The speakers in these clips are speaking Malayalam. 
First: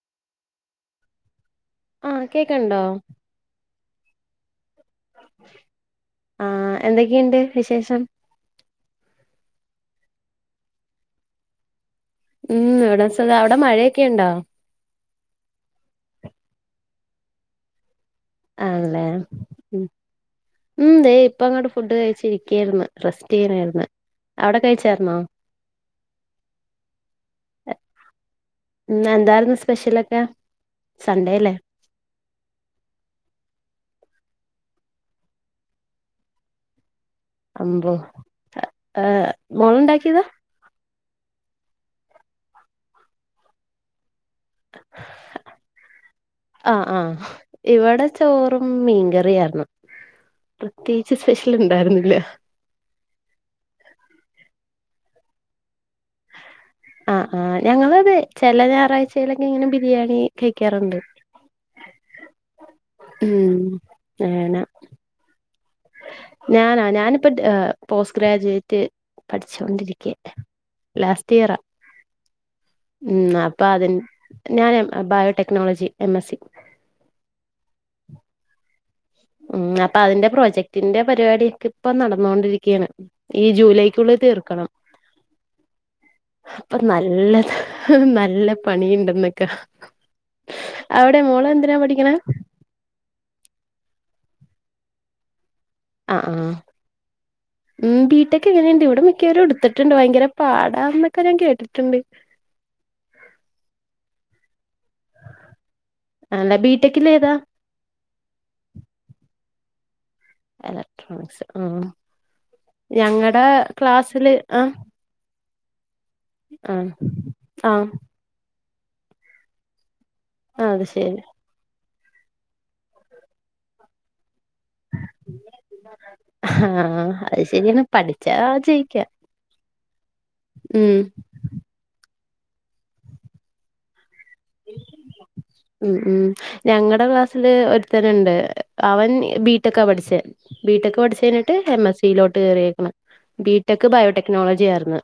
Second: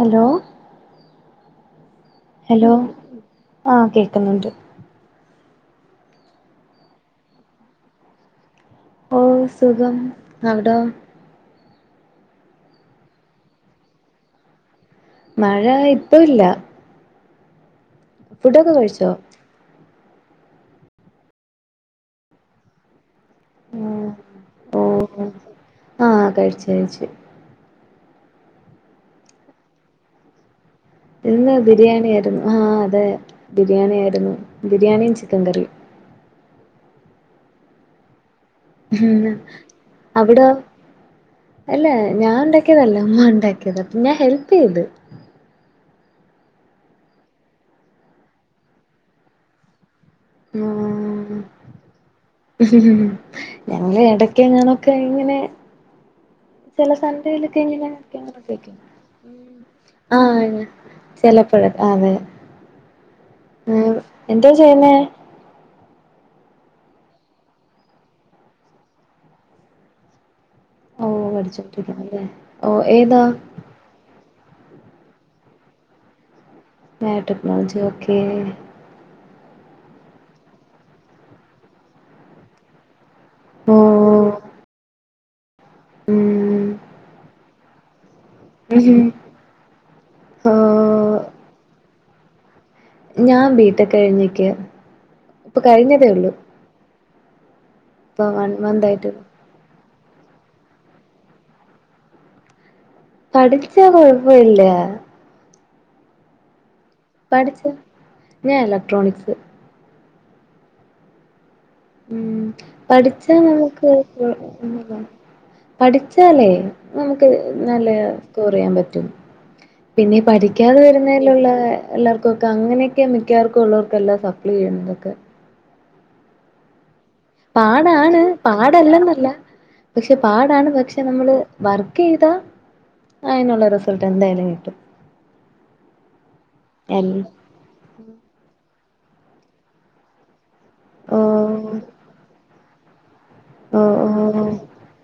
ഹലോ ആഹ് ഹലോ കേക്ക്ൺണ്ടൊ ആഹ് കേക്കുന്നുണ്ട് ആഹ് എന്തൊക്കെയുണ്ട് വിശേഷം ഓഹ് സുഗം അവ്ടോ ഉം അവ്ടെ സുഖാ അവ്ടെ മഴയൊക്കെ ഉണ്ടൊ മഴ ഇപ്പൊ ഇല്ല ഫുഡൊക്കെ ആണ് ലേ കഴിച്ചോ ഉം ഉം ദേ ഇപ്പം അങ്ങാട്ട് ഫുഡ് കഴിച്ചിരിയ്ക്ക്യായിരുന്നു റെസ്റ്റിയ്യണായിരുന്നു അവ്ടെ ഓ കഴിച്ചാരുന്നോ ആഹ് കഴ്ച്ച് കഴ്ച്ച് ഇന്നെന്താരുന്നു സ്പെഷ്യലൊക്കെ സൺഡേല്ലേ ഇന്ന് ബിരിയാണി ആരുന്നു ആഹ് അതെ ബിരിയാണി ആരുന്നു ബിരിയാണിം ചിക്കൻ കറിയ് അമ്പോ ഏഹ് ഉം മോളുണ്ടാക്കിയതാ അവ്ടോ അല്ല ഞാൻ ഇണ്ടാക്കിയതല്ല ഉമ്മ ഉണ്ടാക്കിയത് അപ്പ ഞാൻ ഹെൽപീത് ആഹ് ആഹ് ഇവ്ടെ ചോറും മീൻകറിയാർന്നു പ്രത്യേകിച്ച് ആഹ് സ്പെഷ്യല് ഇണ്ടാര്ന്നില്ല ഞങ്ങള് എടയ്ക്കങ്ങനൊക്കെ ഇങ്ങനെ ചെല ആഹ് ആഹ് സണ്ടേയിലൊക്കെ ഇങ്ങനെ ഞങ്ങളത് ക്കെ ഇങ്ങനെക്കെ ചില വെക്കും ഞായറാഴ്ചയിലൊക്കെ ഇങ്ങനെ ബിരിയാണി ആഹ് അങ്ങനെ കഴിക്കാറുണ്ട് ചെിലപ്പഴൊക്കെ ആ അതെ ഉം എന്താ ചെയ്യുന്നേ ഞാനോ ഞാനിപ്പം പോസ്റ്റ് ഗ്രാജുവേറ്റ് പഠിച്ചോണ്ടിരിയ്ക്കാ ഓ പഠിച്ചോണ്ടിരിക്കാണ്ല്ലേ ഓ ഏതാ അപ്പം അതിൻ ഞാന് biotechnology M S C biotechnology okay ഉം അപ്പൊ അതിന്റെ പ്രോജക്ടിന്റെ പരിപാടിയൊക്കെ ഇപ്പം നടന്നോണ്ടിരിക്ക്യാണ് ഈ ഓ ജൂലൈക്കുള്ളിൽ തീർക്കണം ഉം അപ്പം നല്ലത് നല്ല പണിയുണ്ടെന്നെ ക്കെ ഹ് ഓ അവിടെ മോളെന്തിനാ പഠിക്കണേ ഞാൻ ബി ടെക് കഴിഞ്ഞ് നിക്കാ ഇപ്പം കഴിഞ്ഞതേ ആ ഉള്ളു ആ ഉം ബീ ടെക്ക് എങ്ങനെണ്ട് മന്ത് ഇവിടെ ആയിട്ട് മിക്കവരും ഇടത്ത് ട്ടുണ്ട് ഭയങ്കര പാടാ എന്നൊക്കെ ഞാൻ കേട്ടിട്ടുണ്ട് പഠിച്ചാ കൊഴപ്പ ഇല്ല ആണ് ലെ ബീ പഠിച്ച് ഞാൻ ഇലക്ട്രോണിക്സ് എലക്ട്രോണിക്സ് ആഹ് ഉം പഠിച്ചാ നമുക്ക് ക്ലാസ്സില് ആ കൊഴപ്പോന്നുല്ല. പഠിച്ചാലേ ആ നമുക്ക് ആ നല്ല സ്കോർ ചെയ്യാൻ പറ്റും പിന്നെ പഠിക്കാതെ അത് ശരി വരുന്നതിലുള്ള എല്ലാവർക്കും ഒക്കെ അങ്ങനെയൊക്കെ മിക്കവാർക്കുംള്ളവർക്കേല്ലാം സപ്ലി ചെയ്യുന്നതക്കെ ആഹ് അത് ശരിയാണ് പാടാണ് പഠിച്ചാ ജയിക്കാ പാടല്ലെന്നല്ല പക്ഷെ പാടാണ് ഉം പക്ഷെ നമ്മള് വർക്ക് ചെയ്താ അയിതിനുള്ള റിസൾട്ട് എന്തായാലും കിട്ടും ഉം ഉം ഞങ്ങടെ എൽ ക്ലാസ്സില് ഒരു ത്തനുണ്ട് അവൻ ബിടെക്കാ പഠിച്ചേ ബിടെക് ഓ പഠിച്ചു കഴിഞ്ഞിട്ട് എം എസ് സിയിലോട്ട് കയറിയേക്കണ് ഓ ബിടെക് ഓ ബയോടെക്നോളജി ആയിരുന്നു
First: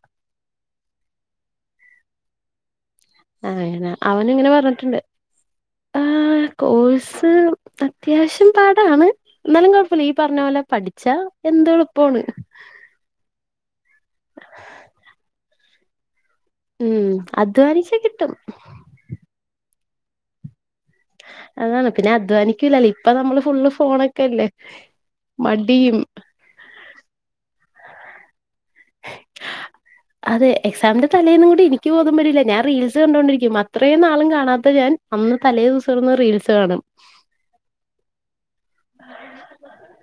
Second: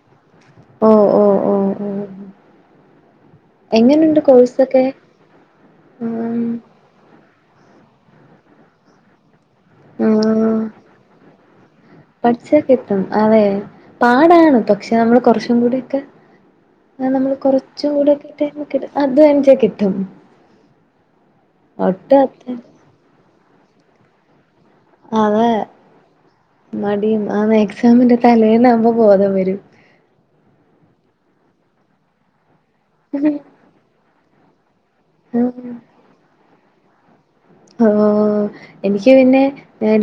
ഓ ഓ ഓ ഓ ആ അയിനാ എങ്ങനെയുണ്ട് അവൻ ഇങ്ങനെ കോഴ്സൊക്കെ പറഞ്ഞിട്ടുണ്ട് ആ ഉം കോഴ്സ് അത്യാവശ്യം പാടാണ് എന്നാലും കുഴപ്പില്ല ഈ പറഞ്ഞ പോലെ ആഹ് പഠിച്ചാ എന്തും എളുപ്പമാണ് അഹ് അതെ പാടാണ് പക്ഷെ നമ്മള് കുറച്ചും കൂടിക്കെ ഉം ആ നമ്മള് കുറച്ചും അധ്വാനിച്ചാ കൂടെ കിട്ടും ടൈംക്കെട്ട അദ്ധ്വാനിച്ചാ കിട്ടും അതാണ് പിന്നെ ഒട്ടും അധ്വാ അധ്വാനിക്കുലല്ലേ ഇപ്പ നമ്മള് ഫുള്ള് ഫോണൊക്കെല്ലേ അതെ മടിയും മടിയും ആ എക്സാമിന്റെ തലേന്നവുമ്പോ ബോധം വരും അതെ എക്സാമിന്റെ തലേന്നും കൂടി എനിക്ക് ബോധം വരീല ഞാൻ റീൽസ് കണ്ടുകൊണ്ടിരിക്കും അത്രയും നാളും കാണാത്ത ഞാൻ അന്ന് തലേ ഉം. ദിവസ കിടന്ന് റീൽസ് കാണും അവോ എനിക്ക് പിന്നെ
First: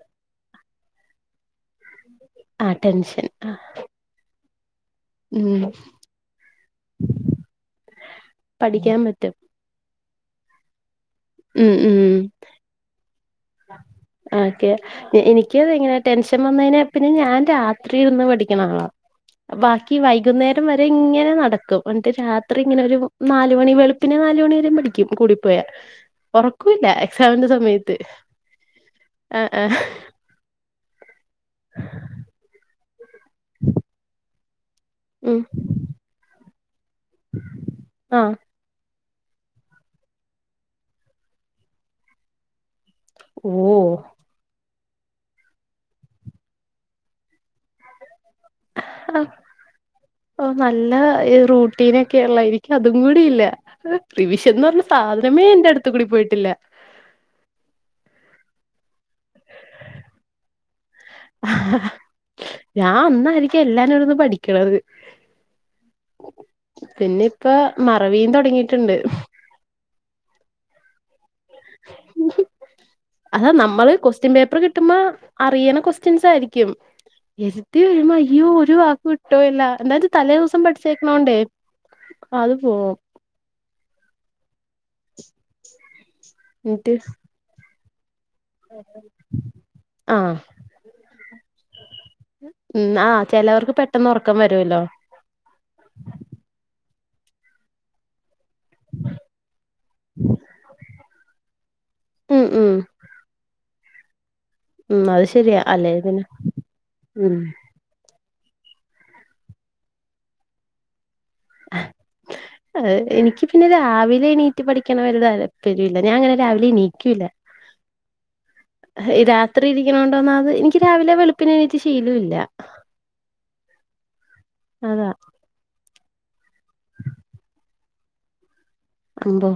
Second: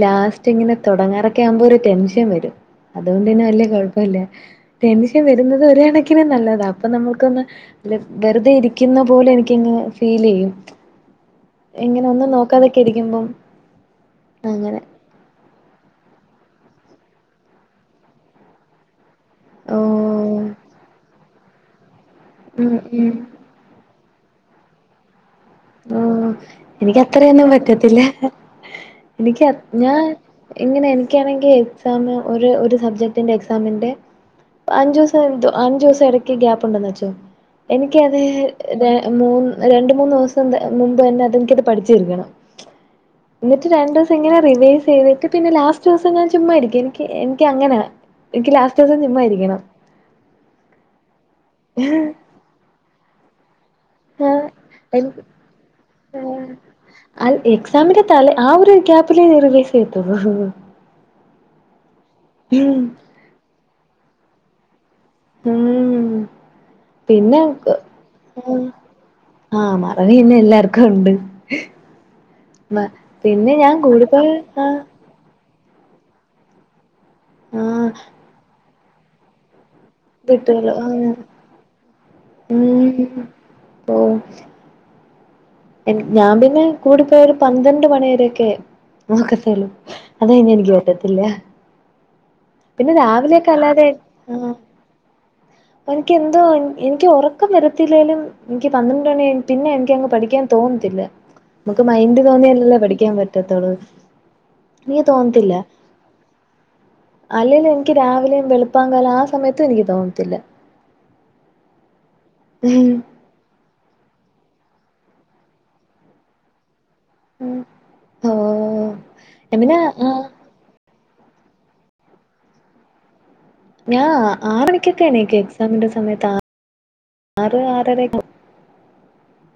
ലാസ്റ്റ് ഇങ്ങനെ തുടങ്ങാറൊക്കെ ആകുമ്പോ ഒരു ടെൻഷൻ വരും ആ ത് അതുകൊണ്ട് ടെൻഷൻ തന്നെ ആ വല്യ കുഴപ്പല്ല ടെൻഷൻ വരുന്നത് ഉം ഒരു കണക്കിന് നല്ലതാണ് അപ്പൊ നമ്മുക്കൊന്ന് വെറുതെ ഇരിക്കുന്ന പഠിക്കാൻ പോലെ പറ്റും എനിക്ക് ത്തിങ് ഫീൽ ചെയ്യും എങ്ങനെ ഒന്നും നോക്കാതൊക്കെ ഇരിക്കുമ്പം ആ ക്കെ അങ്ങനെ എനിക്ക് ക്ക് അതെ എങ്ങനെ ടെൻഷൻ വന്ന് കഴിഞ്ഞാ പിന്നെ ഞാൻ രാത്രി ഇരുന്ന് പഠിക്കണ ആളാ ഓ ബാക്കി വൈകുന്നേരം വരെ ഇങ്ങനെ നടക്കും എന്നിട്ട് രാത്രി ഉം ഇങ്ങനെ ഒരു നാ ഉം നാലുമണി വെളുപ്പിനെ നാല് മണി വരെ പഠിക്കും കൂടിപ്പോയാ ഓ ഉറക്കൂല്ല എനിക്കത്രൊന്നും എക്സാമിന്റെ സമയത്ത് പറ്റത്തില്ല ആ എനിക്ക് അ ആ ഞാൻ ഇങ്ങനെ എനിക്കാണെങ്കി എക്സാം ഒര് ഒരു സബ്ജ എക്സാമിന്റെ അഞ്ചു സം ഉം അഞ്ചു സം ഇടയ്ക്ക് ഗ്യാപ്പ്ണ്ടെന്ന് വച്ചോ എനിക്ക് അത് ആ ര മൂന്ന് രണ്ട് മൂന്ന് സം മുമ്പ് തന്നെ അത് എനിക്കത് പഠിച്ചിരിക്കണം ന്ന്ട്ട് ഓ രണ്ടു സം ഇങ്ങനെ റിവൈസ് ചെയ്തിട്ട് പിന്നെ ലാസ്റ്റ് സം ഞാൻ ചുമ്മായിരിക്കും എനിക്ക് എനിക്ക് അങ്ങനെ എനിക്ക് ലാസ്റ്റ് സം ആഹ് ഓ നല്ല ഇ റൂട്ടീനൊക്കെ ഇള്ള യിരി- അതും കൂടിയില്ല ആഹ് റിവിഷന്ന് പറഞ്ഞ സാധനമേ എന്റെ അടുത്ത് കൂടി പോയിട്ടില്ല അൽ എക്സാമിന്റെ തലെ ആഹ് ഒര് ഗ്യപ്പ്ല് റിവേസ്‌ [unintelligible] ഞാ ഒന്നായിരിക്കും എല്ലാരും ന്ന് പഠിക്ക്ണത് ഉം പിന്നെ ഇപ്പ മറവിയും തോടങ്ങിട്ട്ണ്ട് ആഹ് മറവി തന്നെ എല്ലാർക്കും ഇണ്ട് മ അതാ പിന്നെ ഞാൻ നമ്മള് കൂടു [unintelligible] ക്വസ്റ്റ്യൻ പേപ്പർ ആഹ് കിട്ടുമ്പോ അറിയണ കൊക്വസ്റ്റ്യൻസ് ആയിരിക്കും എരുതി ആഹ് ഒരു മയ്യോ ഒരു വാക്ക് വിട്ടോയല്ല എന്താ തലേ ദിവസം കിട്ടുവല്ലോ ആഹ് പഠിച്ചേക്കണോണ്ടേ അത് പോവും ഓ ഞാൻ പിന്നെ എന്നിട്ട് കൂടിപ്പോയ ഒരു പന്ത്രണ്ട് മണി വരൊക്കെ ആക്കത്തേളു ആഹ് അതഞ്ഞ എനിക്ക് പറ്റത്തില്ല പിന്നെ ഉം ആഹ് രാവിലെയൊക്കെ ചെലവർക്ക് അല്ലാതെ പെട്ടെന്ന് ഒറക്കം ആഹ് വരുവല്ലോ. എനിക്ക് എന്തോ എനിക്ക് ഒറക്കം വരത്തില്ലേലും എൻക്കി പന്ത്രണ്ട് മണിയായ പിന്നെ എനിക്കങ്ങ് പഠിക്കാൻ തോന്നത്തില്ല മ്ക്ക് മൈൻഡ് ഉം ഉം തോന്നിയാലല്ലേ പഠിക്കാൻ പറ്റാത്തള്ളൂ നീ ഉം അത് തോന്നത്തില്ല ശരിയാ അല്ലേ പിന്നെ ഉം അല്ലെ [unintelligible] ന്ക്കി രാവിലെയും വെളുപ്പാകാലം ആഹ് സമയത്തും എനിക്ക് തോന്നത്തില്ല അഹ് എനിക്ക് പിന്നെ രാവിലെനീറ്റ് പഠിക്കനൊരു താല്പര്യ ഇല്ല ഞാനങ്ങനെ രാവിലെ ണി - ക്കൂല ഓ രാത്രി പിന്നെ ഇരിക്കണണ്ടോന്നാത് നിക്ക് രാവിലെവെളുപ്പിനെണീറ്റ് ശീലവൂ ല്ല. ഞാ അതാ ആറണിക്കൊക്കെണീക്കും എക്സാമിന്റെ സമയത്ത് ആഹ് ആറ് ആറര അമ്പൊ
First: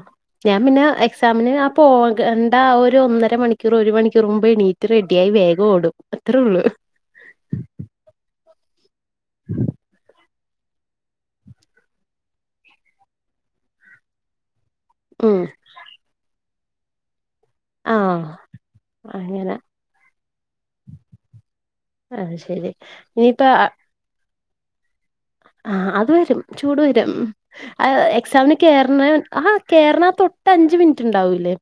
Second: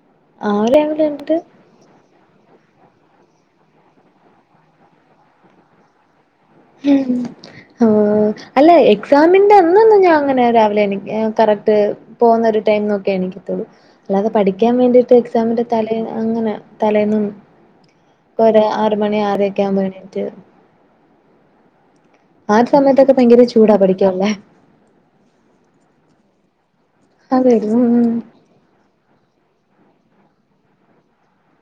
ആറ് ഞാപിന്നെ രാവിലെ എക്സാമിന് ആഹ് പോക. ണ്ട ഒരു ഒന്നര മണിക്കൂർ ഒരു മണിക്കൂർ മുമ്പെണീറ്റ് റെഡിയായി വേഗംഓടും അത്രള്ളൂ ഉം ഓ അല്ല എക്സാമിന്റെ അന്നൊന്നും ഞാ ങ്ങ- ഞാ രാവിലെ എണീക്ക കറക്റ്റ് പോവു ന്നൊരു ടൈം നോക്കി എണീക്ക ത്തൊള്ളൂ ല്ലാതെ പഠിക്കാൻ വേണ്ടിട്ട് ഉം എക്സാമിന്റെ തലേ ങ്ങനെ തലേന്നും ആഹ് ഒര ആറ്മണി അങ്ങനെ ആറരരൊക്കാവുമ്പോ ണീറ്റ് അത് ആഹ് ശരി സമയത്തൊക്കെ ഇനിയിപ്പ ഭയങ്കര ചൂടാ പഠിക്കാ ല്ലേ ആഹ് അത് വരും ചൂട് വരും അതെ ഉം അഹ് എക്സാമിന് കേറന ആഹ് കേറന തൊട്ട് അഞ്ച് മിനിറ്റ് ഇണ്ടാവൂല്ലേ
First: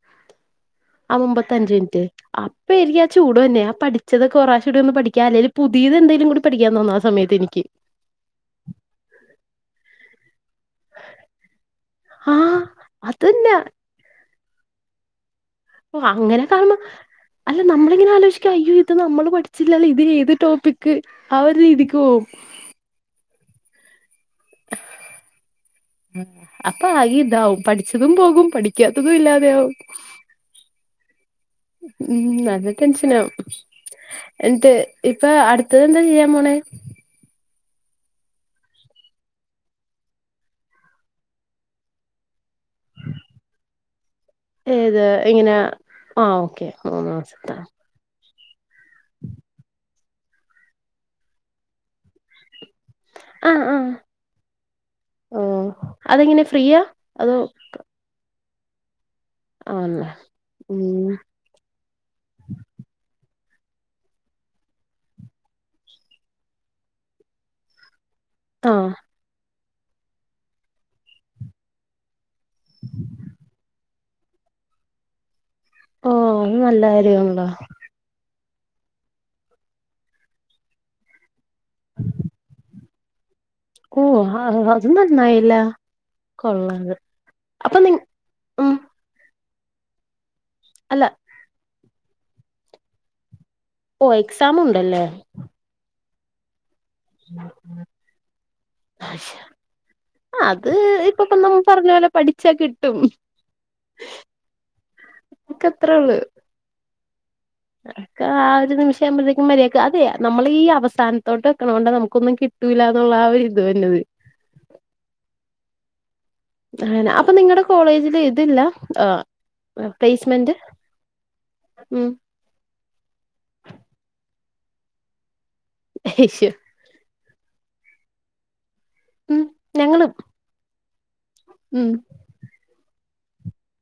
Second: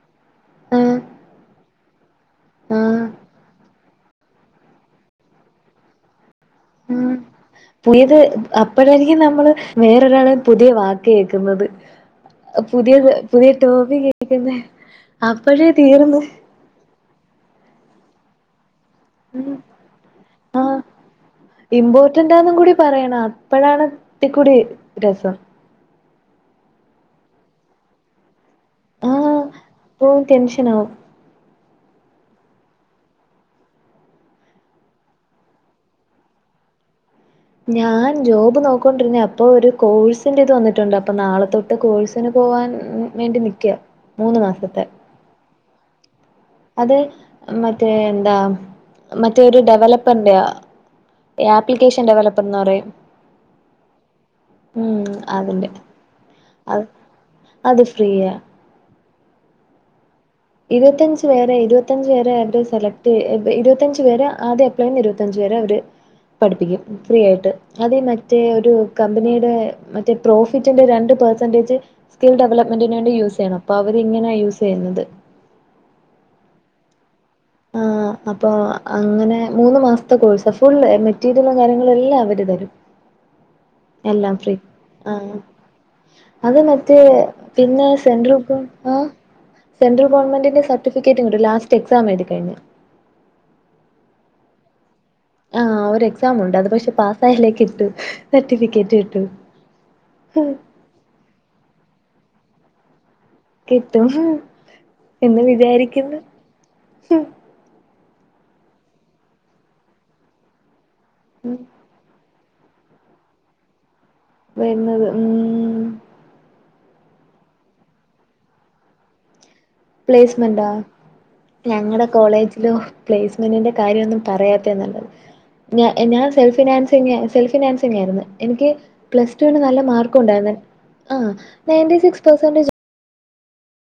ആഹ് മുമ്പത്തെ അഞ്ച് മിൻറ്റ് അപ്പെരിക്കും ആഹ് ചൂട് വര്നെ ആഹ് പഠിച്ചതൊക്കെ ഒറാശൂടെ ഒന്ന് പഠിക്കാ അല്ലേല് പുതീത് എന്തേലും കൂടി പഠിക്കാൻതോന്ന ആഹ് സമയത്ത് എനിക്ക് പുയത് അപ്പഴായിരിക്കും നമ്മള് വേറൊരാള് പുതിയ വാക്ക് കേക്ക്ന്നത് ആഹ് പുതിയ പുതിയ അതന്നെ ടോപികേക്കുന്ന അപ്പഴേ തീർന്ന് കാരണം അല്ല നമ്മളെങ്ങനാ ആലോചിക്കാ അയോ - ത് നമ്മള് ഉം പഠിച്ചില്ലല്ലോ ഇത്‌ ഏത് ടോപ്പിക് ആ ഒര് രീതിക്ക് പോവും. തും കൂടി പറയണ അപ്പഴാണ് ഇത്തിക്കൂടി രസം അപ്പ ആക്കി താവും പഠിച്ചതും പോകും പഠി ക്ക്യാത്തതും ആഹ് ഇല്ലാത്യാവും. ഓഹ് ടെൻഷനാവും ഉം നല്ല ടെൻഷനാവും. എന്ന്ട്ട് ഇപ്പ അട്ത്തത്തെന്താ ചെയ്യാ പോണെ? ഞാൻ ജോബ് നോക്കോണ്ട്രിര്ന്ന അപ്പൊ ഒരു കോഴ്സിന്റെത് വന്ന്ട്ട്ണ്ട് അപ്പ നാളെത്തെ ട്ട് കോഴ്സിന് പോവാൻ വേണ്ടി നിക്ക. മൂന്ന് മാസത്തെ ഏത് ഇങ്ങനാ ആഹ് ഓക്കെ അത് മൂന്ന് മാസത്തെ മറ്റേ എന്താ മറ്റേരു ഡെവലപ്പന്റ ആപ്ലിക്കേഷൻ ഡെവലപ്പെന്ന് പറയും ആഹ് ആഹ് ഉം ഓ അതിന്റെ അതെങ്ങനെ അ ഫ്രീയാ അതോ അത് ഫ്രീയാ ആന്ന് ഇരുവത്തഞ്ച് വേറേ ഇരുവ ഇരുവത്തഞ്ച് പേരെ അവടെ സെലക്ട് എബ് ഇരുവത്തഞ്ച്‌ പേരെ ആദ്യ അപ്ലൈന്ന് ഇരുവത്തഞ്ച് പേരെ അവര് പഠിപ്പിക്കും ഫ്രീയായിട്ട് അത് മറ്റേ ഒരു ആഹ് കമ്പനീടെ മറ്റേ പ്രോഫിറ്റിന്റെ രണ്ട് പെർസെന്റേജ് സ്കിൽ ഡെവലപ്മെന്റിന് വേണ്ടി യൂസെയ്യണം അപ്പ അവരിങ്ങനാ യൂസെയ്യുന്നത്. ഓ അത് നല്ല കാര്യാണല്ലോ. ആഹ് അപ്പൊ അങ്ങനെ മൂന്ന് മാസത്തെ കോഴ്സാ ഫുൾ മെറ്റീരിയലും കാര്യങ്ങളും എല്ലാം അവര് തരും [inaudible] ക്കൂ എല്ലാം ഫ്രീ ആഹ് അതു ആ നന്നായില്ലാ അത് മറ്റേ പിന്നെ സെൻട്രൽ ഉം ഗവൺമെൻ്റിൻ്റാ സെൻട്രൽ ഗവൺമെന്റിന്റെ അല്ല സർട്ടിഫിക്കറ്റ് കിട്ടു ലാസ്റ്റ് എക്സാംമെഴ്തി കഴിഞ്ഞ. ഓഹ് എക്സാമ്ണ്ടല്ലേ. ആഹ് ഒരെക്സാമുണ്ട് അത് പക്ഷെ പാ സായാലേ കിട്ടു സർട്ടിഫിക്കറ്റ് കിട്ടു ഇതൊക്കെ നമ്മ് പർഞ്ഞ പോലെ പഠിച്ചാ കിട്ടും. കിട്ടും എന്ന് ഒക്കെ വിചാരിക്കുന്നു. ഒക്കാ ഒരു നിമിഷം ആവുമ്പഴത്തേക്കും മര്യായിക്ക് അതെ നമ്മളീ അവസാനതൊട്ട് വെക്ക്ണോണ്ട നമുക്കൊന്നും കി ട്ടൂല്ലന്നുള്ള ആ ഒര് ഇത് വെര്ന്നത്. വരുന്നത് ഉം ആന അപ്പൊ നിങ്ങടെ കോളേജില് ഇതില്ല ആഹ് പ്ലേസ്മെന്റാ ഉം ഞങ്ങടെ കോളേജിലോ പ്പേസ്മെന്റിന്റെ കാര്യൊന്നും പറയാത്തെയാ നല്ലത് ഞ എഹ് ഞാൻ സെൽഫിനാൻസെന്യാ സെൽഫിനാൻസ് സെന്യായിര്ന്ന് എനിക്ക് പ്ലസ് ഉം ടുല് നല്ല ഞങ്ങളും മാർക്കുണ്ടായിന്ന് ആഹ് ഉം നയൻ്റീ സിക്സ് പേസെൻടേജ്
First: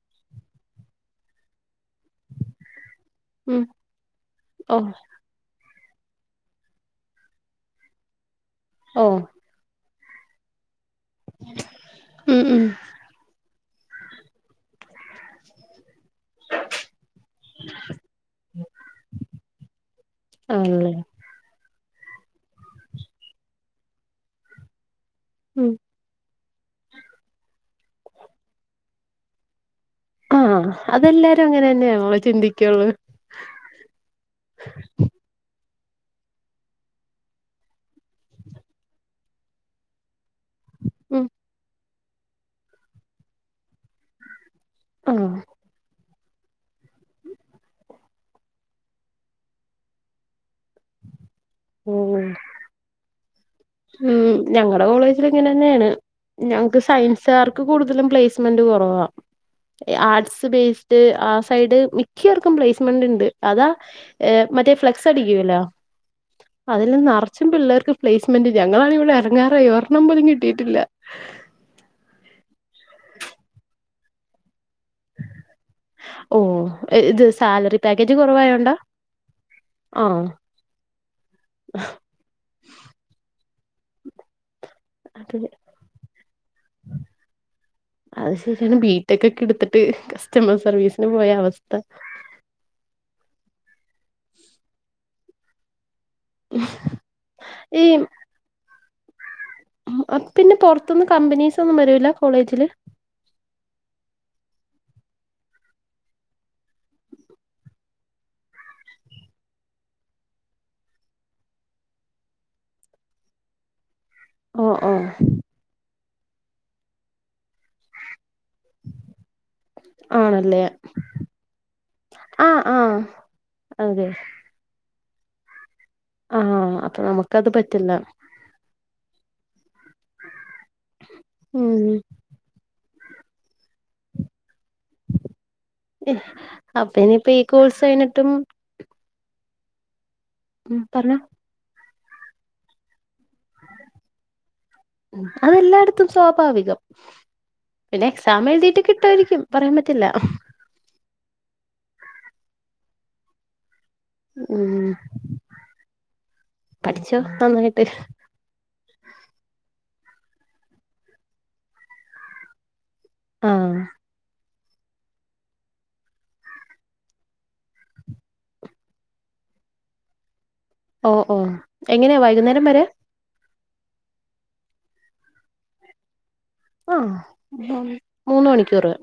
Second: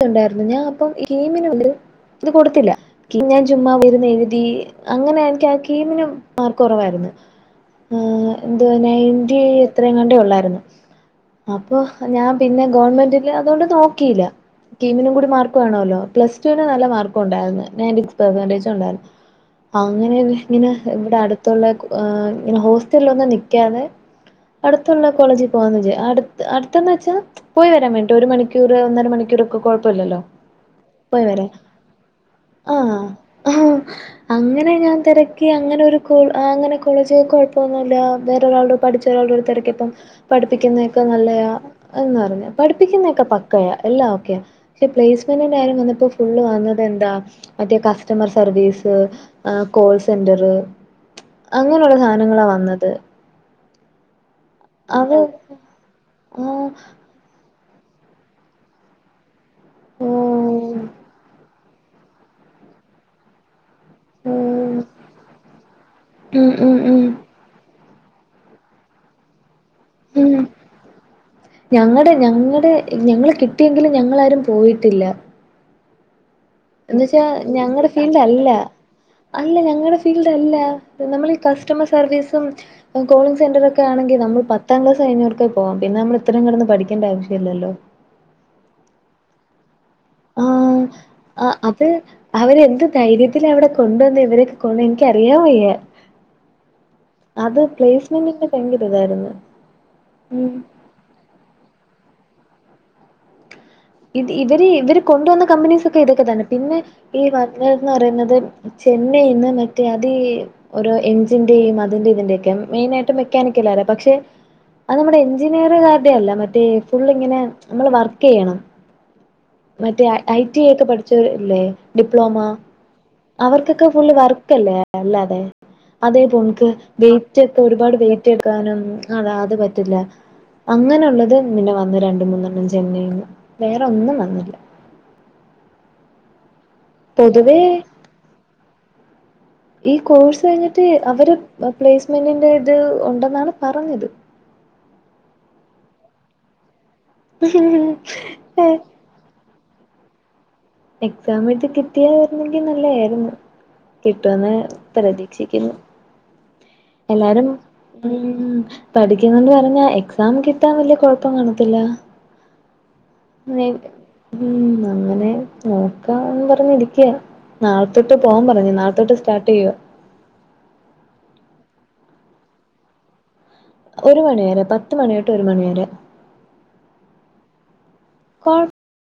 ഉണ്ടായിരുന്നു ഞാൻ അപ്പം [unintelligible] ഇത് കൊട്ത്തില്ല. കി [unintelligible] ഞാൻ ഉം ചുമ്മാ പോയിര്ന്ന് എഴ്തി ഓ അങ്ങനെ എനിക്ക കീമിനും മാർക്കൊറവായിര്ന്ന് എഹ് എന്തുവാ ഓ നയന്റി ഇത്രേങ്ങാണ്ട് ഒള്ളായിര്ന്നു അപ്പൊ ഞാൻ ഉം പിന്നെ ഉം ഗവണ്മെന്റില് അതോണ്ട് നോക്കില്ല. കീമിനും കൂടി മാർക്ക് വേണോല്ലോ പ്ലസ് ടുവിന് നല്ല മാർക്കുണ്ടായിര്ന്ന് നയന്റി സിക്സ് പെർസെന്റേജ് ഉണ്ടായിരുന്നു. അങ്ങനെ [unintelligible] ഇങ്ങനെ ആണല്ലേ ഇവടെ അട് തൊള്ളേക്ക് ഏഹ് ഹോസ്റ്റൽഒന്നും നിക്കാതെ അടുത്തുള്ള കോളേജിൽ ഉം പോകന്ന് വേജ് അടു അടുത്തന്ന് വെച്ചാ പോയി വരാൻ വേണ്ട ഒരു മണിക്കൂർ ഒന്നര മണിക്കൂറൊക്കെ കൊഴപ്പല്ലല്ലോ ആഹ് പോയി അതെല്ലാരും വരാ അങ്ങനെന്നെയാ നമ്മള് ചിന്തിക്കുള്ളൂ ആഹ് ആഹ് അങ്ങനെ ഞാൻ തെര ക്കെ അങ്ങനൊരു കുൾ അങ്ങനെളെ കോളേജ കൊഴ്പ്പന്നുല്ല അ വേറ ഒരാൾടൊ പഠിച്ച ഒരാളോട തെരക്കിയപ്പം പഠിപ്പിക്കുന്നയൊക്കെ ഉം നല്ലയ എന്ന് പറഞ് പഠിപ്പിക്കുന്നയൊക്കെ പക്കയ എല്ലാ ഓക്കെയ പക്ഷെ ആഹ് പ്ലേസ്മെന്റിന്റെ കാര്യം വന്നപ്പോ ഫുള് വന്നത് എന്താ മറ്റേ കസ്റ്റമർ സർവീസ് ആഹ് കോൾ സെന്റർ അങ്ങനുള്ള ഓഹ് സാധനങ്ങളാ വന്നത് ഉം ഞങ്ങടെ അത് ആഹ് കോളേജിലു ഇങ്ങനെന്നെയാണ് ഓഹ് ഞങ്ങക്ക് സയൻസ് സാർക്ക് കൂടുതലും പ്ലേസ്മെന്റ് കുറവാ ആർട്സ് ഓഹ് ബേസ്ഡ് ആ സൈഡ് മിക ക്കാർക്കും പ്ലേസ്മെന്റ്ണ്ട് അതാ ഏഹ് മറ്റേ ഫ്ലെക്സ് അടിക്കല്ലോ ഉം ഉം അതിൽ ഉം നറച്ചും പിള്ളേർക്ക് പ്ലേസ്മെ മന്റ് ഞങ്ങളാണെ ഇവിടെ എർങ്ങാറായി എരെണ്ണം പോലും ഉം കിട്ടിയിട്ടില്ല ഞങ്ങടെ ഞങ്ങടെ ഞങ്ങള് കിട്ടിയെങ്കിലും ഞങ്ങളാരും പോയിട്ടില്ല ഓഹ് എന്നുവച്ചാ ഇത് സാലറി ഞങ്ങൾടെ പാക്കേജ് ഫീൽഡ് അല്ല കുറവായോണ്ടാ അല്ല ഞങ്ങൾടെ ആഹ് ഫീൽഡ് അല്ല നമ്മൾ ഈ കസ്റ്റമർ സർവീസും കോളിംഗ് സെന്ററൊക്കെ ആണെങ്കിൽ നമ്മൾ പ ത്താംക്ലാസ് അത് കൈഞ്ഞോർക്കും പോവാ പിന്നെ നമ്മളിത്രയും കെടന്ന് പഠിക്കണ്ട ആവശ്യല്ലല്ലോ അത് ശരിയാണ് ബിടെക്കക്കെ എടുത്തിട്ട് കസ് അഹ് അഹ് അത് അവരെന്ത് ധൈര്യത്തിലവിടെ കൊണ്ടുവന്ന് ഇവരൊക്കെ കൊണ്ട് എനിക്കറിയാൻ വയ്യ അത് പ്ലേസ്മെന്റിന്റെ ഭയങ്കര ഇതായിരുന്നു ഉം അപ്പോ പിന്നെ പൊറത്ന് കമ്പനീസൊന്നും വരൂല കോളേജില് ഇത് ഇവര് ഇവര് കൊണ്ടുവന്ന കമ്പനീസ് ഒക്കെ ഇതൊക്കെ തന്നെ പിന്നെ ഈ വഞ്ഞന്ന് പറയ്ന്നത് ചെന്നൈന്ന് മറ്റേ അതി ഒരോ എഞ്ചിന്റെയും അതിന്റെ ഇതിന്റെ ഒക്കെ മെയിനായിട്ട് മെക്കാനിക്കലരെ പക്ഷെ ഓ ഓ അത് നമ്മുടെ എഞ്ചിനീയർകാരുടെ അല്ല മറ്റേ ഫുള്ളിങ്ങനെ നമ്മള് വർക്കെയ്യണം മറ്റേ ഐ ആണല്ലേ ടി ഐ ഒക്കെ പഠിചോർല്ലേ ഡിപ്ലോമ ആഹ് ആഹ് അവർക്കൊക്കെ അതെ ഫുള് വർക് ക്കല്ലേ അല്ലാതെ അതെ ആഹ് പൊൻക്ക് അപ്പൊ വെയ്റ്റ് നമുക്കത് ഒക്കെ പറ്റില്ല ഒരുപാട് വെയ്റ്റ് ക്കാനും അത അത് പറ്റില്ല അങ്ങനെയുള്ളത് പിന്നെ വന്ന് ഉം രണ്ട് മൂന്നെണ്ണം ചെയ ചെന്നൈയിന്ന് വേറെ ഒന്നും വന്നില്ല അപ്പൊ ഇനിപ്പോ ഈ പൊതുവേ കോഴ്സ് കഴിഞ്ഞിട്ടും ഈ കോഴ്സ് ഉം കഴിഞ്ഞിട്ട് പറഞ്ഞോ അവര് പ്ലേസ്മെന്റിന്റെ ഇത് ഉണ്ടെന്നാണ് പറഞ്ഞത് അതെല്ലായിടത്തും സ്വാഭാവികം പിന്നെ ക്സാ എഴുതിട്ട് കിട്ടുവായിരിക്കും പറയാൻ പറ്റില്ല എക്സാം എഴത്ത് കിട്ടിയായിരുന്നെങ്കിൽ നല്ലയായിരുന്നു കിട്ടുവെന്ന് ഉം പ്രതീക്ഷിക്കുന്നു പഠിച്ചോ എല്ലാരും നന്നായിട്ട് ഉം പഠിക്കുന്നുണ്ട് പറഞ്ഞ എക്സാം കിട്ടാൻ വലിയ കുഴപ്പം കാണത്തില്ല [unintelligible] ആഹ് ഉം ന്ന അങ്ങനെ നോക്കാന്ന് പറഞ്ഞിരിക്കയാ നാളത്തോട്ട് പോവാൻ പറഞ്ഞു നാളത്തോട്ട് സ്റ്റാർട്ട് ചെയ്യുവ ഓഹ് ഓഹ് എങ്ങനെയാ വൈകുന്നേരം വരെ ഒരു മണിവരെ പത്ത് മണി തൊട്ട് ഒരു മണിവരെ ആഹ് പ്പം മൂന്ന് മണിക്കൂറ്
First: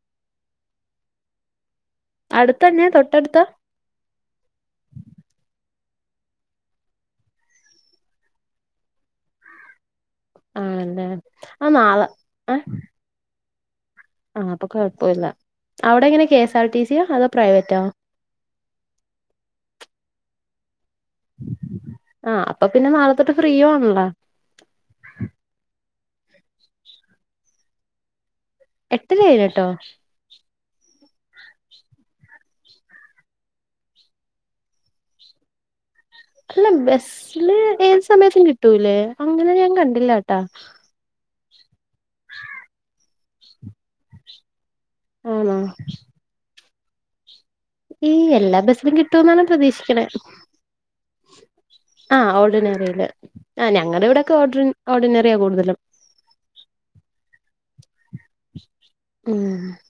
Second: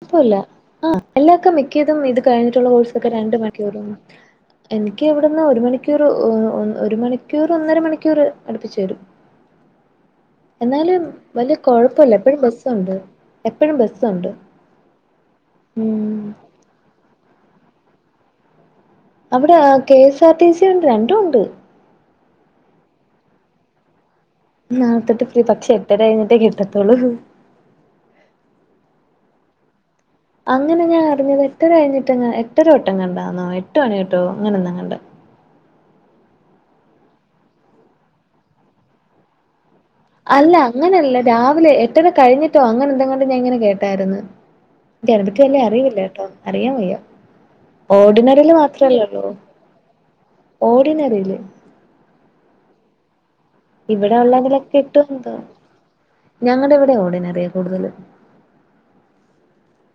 കൊഴപ്പല്ല അഹ് എല്ലാവർക്കും മിക്കതും ഇത് കഴിഞ്ഞിട്ടുള്ള അടുത്തന്നെ കോഴ്സോക്കെ രണ്ട് തൊട്ടടുത്താ മണിക്കൂർ ഒള്ളു എനിക്ക് ഇവിടുന്ന് ഒരു മണിക്കൂർ ഒരു മണിക്കൂർ ഒന്നര മണിക്കൂർ അടുപ്പിച്ചു തരും എന്നാലും ആണല്ലേ വല്യ ആഹ് നാളെ കൊഴപ്പല്ല എപ്പോഴും ഏഹ് ബസ്സുണ്ട്. എപ്പഴും ബസ്സുണ്ട് ആഹ് അപ്പൊ കോഴപ്പല്ല. അവിടെ ഉം എങ്ങനെ കെ എസ് ആർ ടി സിയോ, അതോ പ്രൈവറ്റാ അവിടെ കെ സ കെ സ ടി സി ഉണ്ട്. രണ്ടും ഉണ്ട്. ആഹ് അപ്പൊ പിന്നെ നാള തൊട്ട് ഫ്രീയും ആണല്ലോ? നാളെ തോട്ട് ഫ്രീ പക്ഷെ എട്ടര കഴിഞ്ഞിട്ടേ കിട്ടത്തോളൂ. എട്ടര കഴിഞ്ഞിട്ടോ? അങ്ങനെ ഞാൻ അറിഞ്ഞത് എട്ടര കഴിഞ്ഞിട്ടങ്ങാ എട്ടരതൊട്ട് ങ്ങണ്ടന്നോ എട്ട് മണിതൊട്ടോ അങ്ങനെന്ത കണ്ട അല്ല ബസ്സില് ഏത് സമയത്തും കിട്ടൂല്ലേ? അങ്ങനെ ഞാൻ കണ്ട അല്ല അങ്ങനെയല്ല രാവിലെ എട്ടര കഴിഞ്ഞിട്ടോ അങ്ങനെ എന്തെങ്ങാണ്ട് ഞാൻ ഇങ്ങനെ കേട്ടായിരുന്നു. ഇന്ക് അയിനെ പറ്റി ആണോ വല്ല അറിവില്ല കേട്ടോ? അറിയാൻ വയ്യ. ഈ ഓർഡിനറിയില് എല്ലാ ബസ്സിലും മാത്രല്ല ല്ലോ? കിട്ടുമെന്നാണ് പ്രതീക്ഷിക്കണേ ഓർഡിനറിയില് ആഹ് ഓൾഡിനറില്. ഇവിടെ ഉള്ളതിലൊക്കെ കിട്ടോ എന്തോ? കൂടുതലും ഞങ്ങളുടെ ഇവിടെ ഓഡിനറിയാ കൂടുതൽ. ഉം